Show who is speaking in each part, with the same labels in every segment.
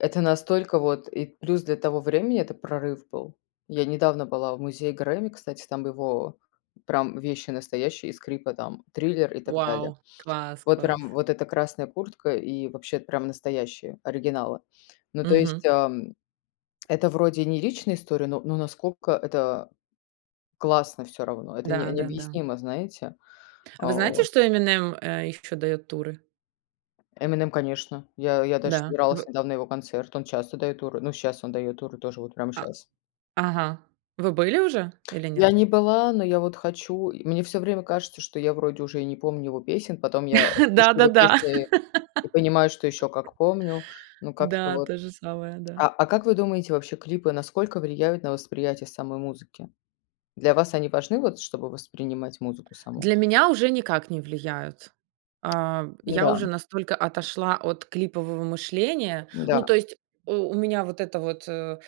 Speaker 1: Это настолько вот и плюс для того времени, это прорыв был. Я недавно была в музее "Грэмми", кстати, там его прям вещи настоящие, и скрипы там, "Триллер" и так далее.
Speaker 2: Вау, класс
Speaker 1: Вот прям
Speaker 2: класс.
Speaker 1: вот эта красная куртка, и вообще прям настоящие оригиналы. Ну, то есть,
Speaker 2: Мгм.
Speaker 1: ам, это вроде не личная история, но но насколько это классно всё равно, это не
Speaker 2: Да да да.
Speaker 1: необъяснимо, знаете.
Speaker 2: А
Speaker 1: А
Speaker 2: вы знаете,
Speaker 1: вот.
Speaker 2: что Эминем, э, ещё даёт туры?
Speaker 1: "Эминем", конечно. Я я даже
Speaker 2: Да,
Speaker 1: собиралась
Speaker 2: в
Speaker 1: недавно на его концерт, он часто дает туры. Ну, сейчас он дает туры тоже, вот прямо
Speaker 2: А,
Speaker 1: щас.
Speaker 2: ага. Вы были уже или нет?
Speaker 1: Я не была, но я вот хочу. И мне всё время кажется, что я вроде уже и не помню его песен, потом я слышу
Speaker 2: Да да
Speaker 1: его
Speaker 2: да.
Speaker 1: песни и понимаю, что еще как помню. Ну, как-то
Speaker 2: Да.
Speaker 1: вот
Speaker 2: То же самое, да.
Speaker 1: А, а как вы думаете, вообще клипы насколько влияют на восприятие самой музыки? Для вас они важны, вот чтобы воспринимать музыку саму?
Speaker 2: Для меня уже никак не влияют. А, я
Speaker 1: Да.
Speaker 2: уже настолько отошла от клипового мышления. Ну,
Speaker 1: Да.
Speaker 2: то есть, э, у меня вот это вот, э,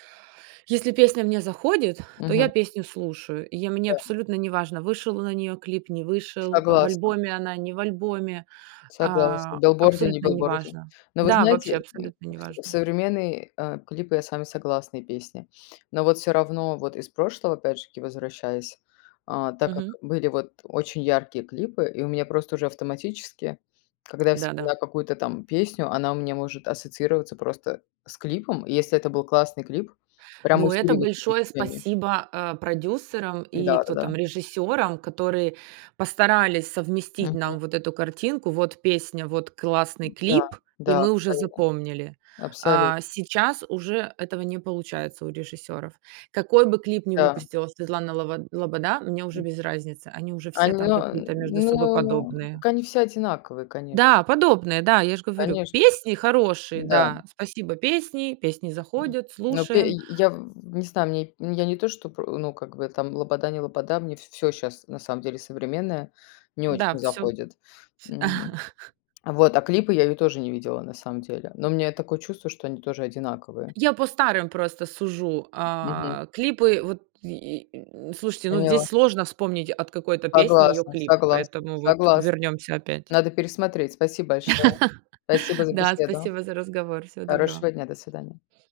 Speaker 2: если песня мне заходит, то я
Speaker 1: Мгм.
Speaker 2: песню слушаю, и я мне
Speaker 1: Да.
Speaker 2: абсолютно неважно, вышел на нее клип, не вышел, в
Speaker 1: Согласна.
Speaker 2: альбоме она, не в альбоме,
Speaker 1: Согласна.
Speaker 2: а,
Speaker 1: Билборде не
Speaker 2: абсолютно
Speaker 1: билборде.
Speaker 2: неважно.
Speaker 1: Но вы
Speaker 2: Да, вообще
Speaker 1: знаете, м,
Speaker 2: абсолютно
Speaker 1: в сов
Speaker 2: неважно.
Speaker 1: современные, а, клипы, я с вами согласна, и песни. Но вот всё равно, вот из прошлого опять же таки возвращаясь, а, так как
Speaker 2: Мгм.
Speaker 1: были вот очень яркие клипы, и у меня просто уже автоматически, когда я
Speaker 2: Да да.
Speaker 1: вспоминаю какую-то там песню, она у меня может ассоциироваться просто с клипом, если это был классный клип, прям
Speaker 2: Ну, это
Speaker 1: усиливается
Speaker 2: большое
Speaker 1: впечатление.
Speaker 2: спасибо, а, продюсерам и
Speaker 1: Да да
Speaker 2: кто
Speaker 1: да.
Speaker 2: там режиссёрам, которые постарались совместить
Speaker 1: Мгм.
Speaker 2: нам вот эту картинку. Вот песня, вот классный
Speaker 1: Да
Speaker 2: клип, и
Speaker 1: да,
Speaker 2: мы уже
Speaker 1: абсолютно,
Speaker 2: запомнили.
Speaker 1: абсолю
Speaker 2: А, сейчас уже этого не получается у режиссёров. Какой бы клип ни
Speaker 1: Да.
Speaker 2: выпустила Светлана Лобо Лобода, мне уже
Speaker 1: М.
Speaker 2: без разницы, они уже
Speaker 1: А,
Speaker 2: все там
Speaker 1: но,
Speaker 2: какие-то между собой
Speaker 1: ну,
Speaker 2: подобные.
Speaker 1: так они все одинаковые, конеч
Speaker 2: Да, подобные, да, я же говорю,
Speaker 1: Конечно.
Speaker 2: песни хорошие.
Speaker 1: Да.
Speaker 2: Да, спасибо, песни песни заходят,
Speaker 1: Ну, пе
Speaker 2: слушаем.
Speaker 1: я, я в не знаю, мне я не то что про, ну, как бы там, Лобода не Лобода, мне в всё сейчас на самом деле современное не очень
Speaker 2: Да, всё
Speaker 1: заходит.
Speaker 2: Вс.
Speaker 1: Мгм. А, вот. А клипы я ее тоже не видела на самом деле, но у меня такое чувство, что они тоже одинаковые.
Speaker 2: Я по старым просто сужу,
Speaker 1: Мгм.
Speaker 2: а, клипы Вот й и слушайте, ну, здесь
Speaker 1: Поняла.
Speaker 2: сложно вспомнить от какой-то песни её
Speaker 1: Согласна
Speaker 2: клип,
Speaker 1: согласна
Speaker 2: поэтому вот
Speaker 1: согласна.
Speaker 2: вернёмся опять
Speaker 1: Надо пересмотреть. Спасибо большое. Спасибо за
Speaker 2: Да,
Speaker 1: беседу.
Speaker 2: спасибо за разговор. Всего доброго.
Speaker 1: Хорошего дня. До свидания.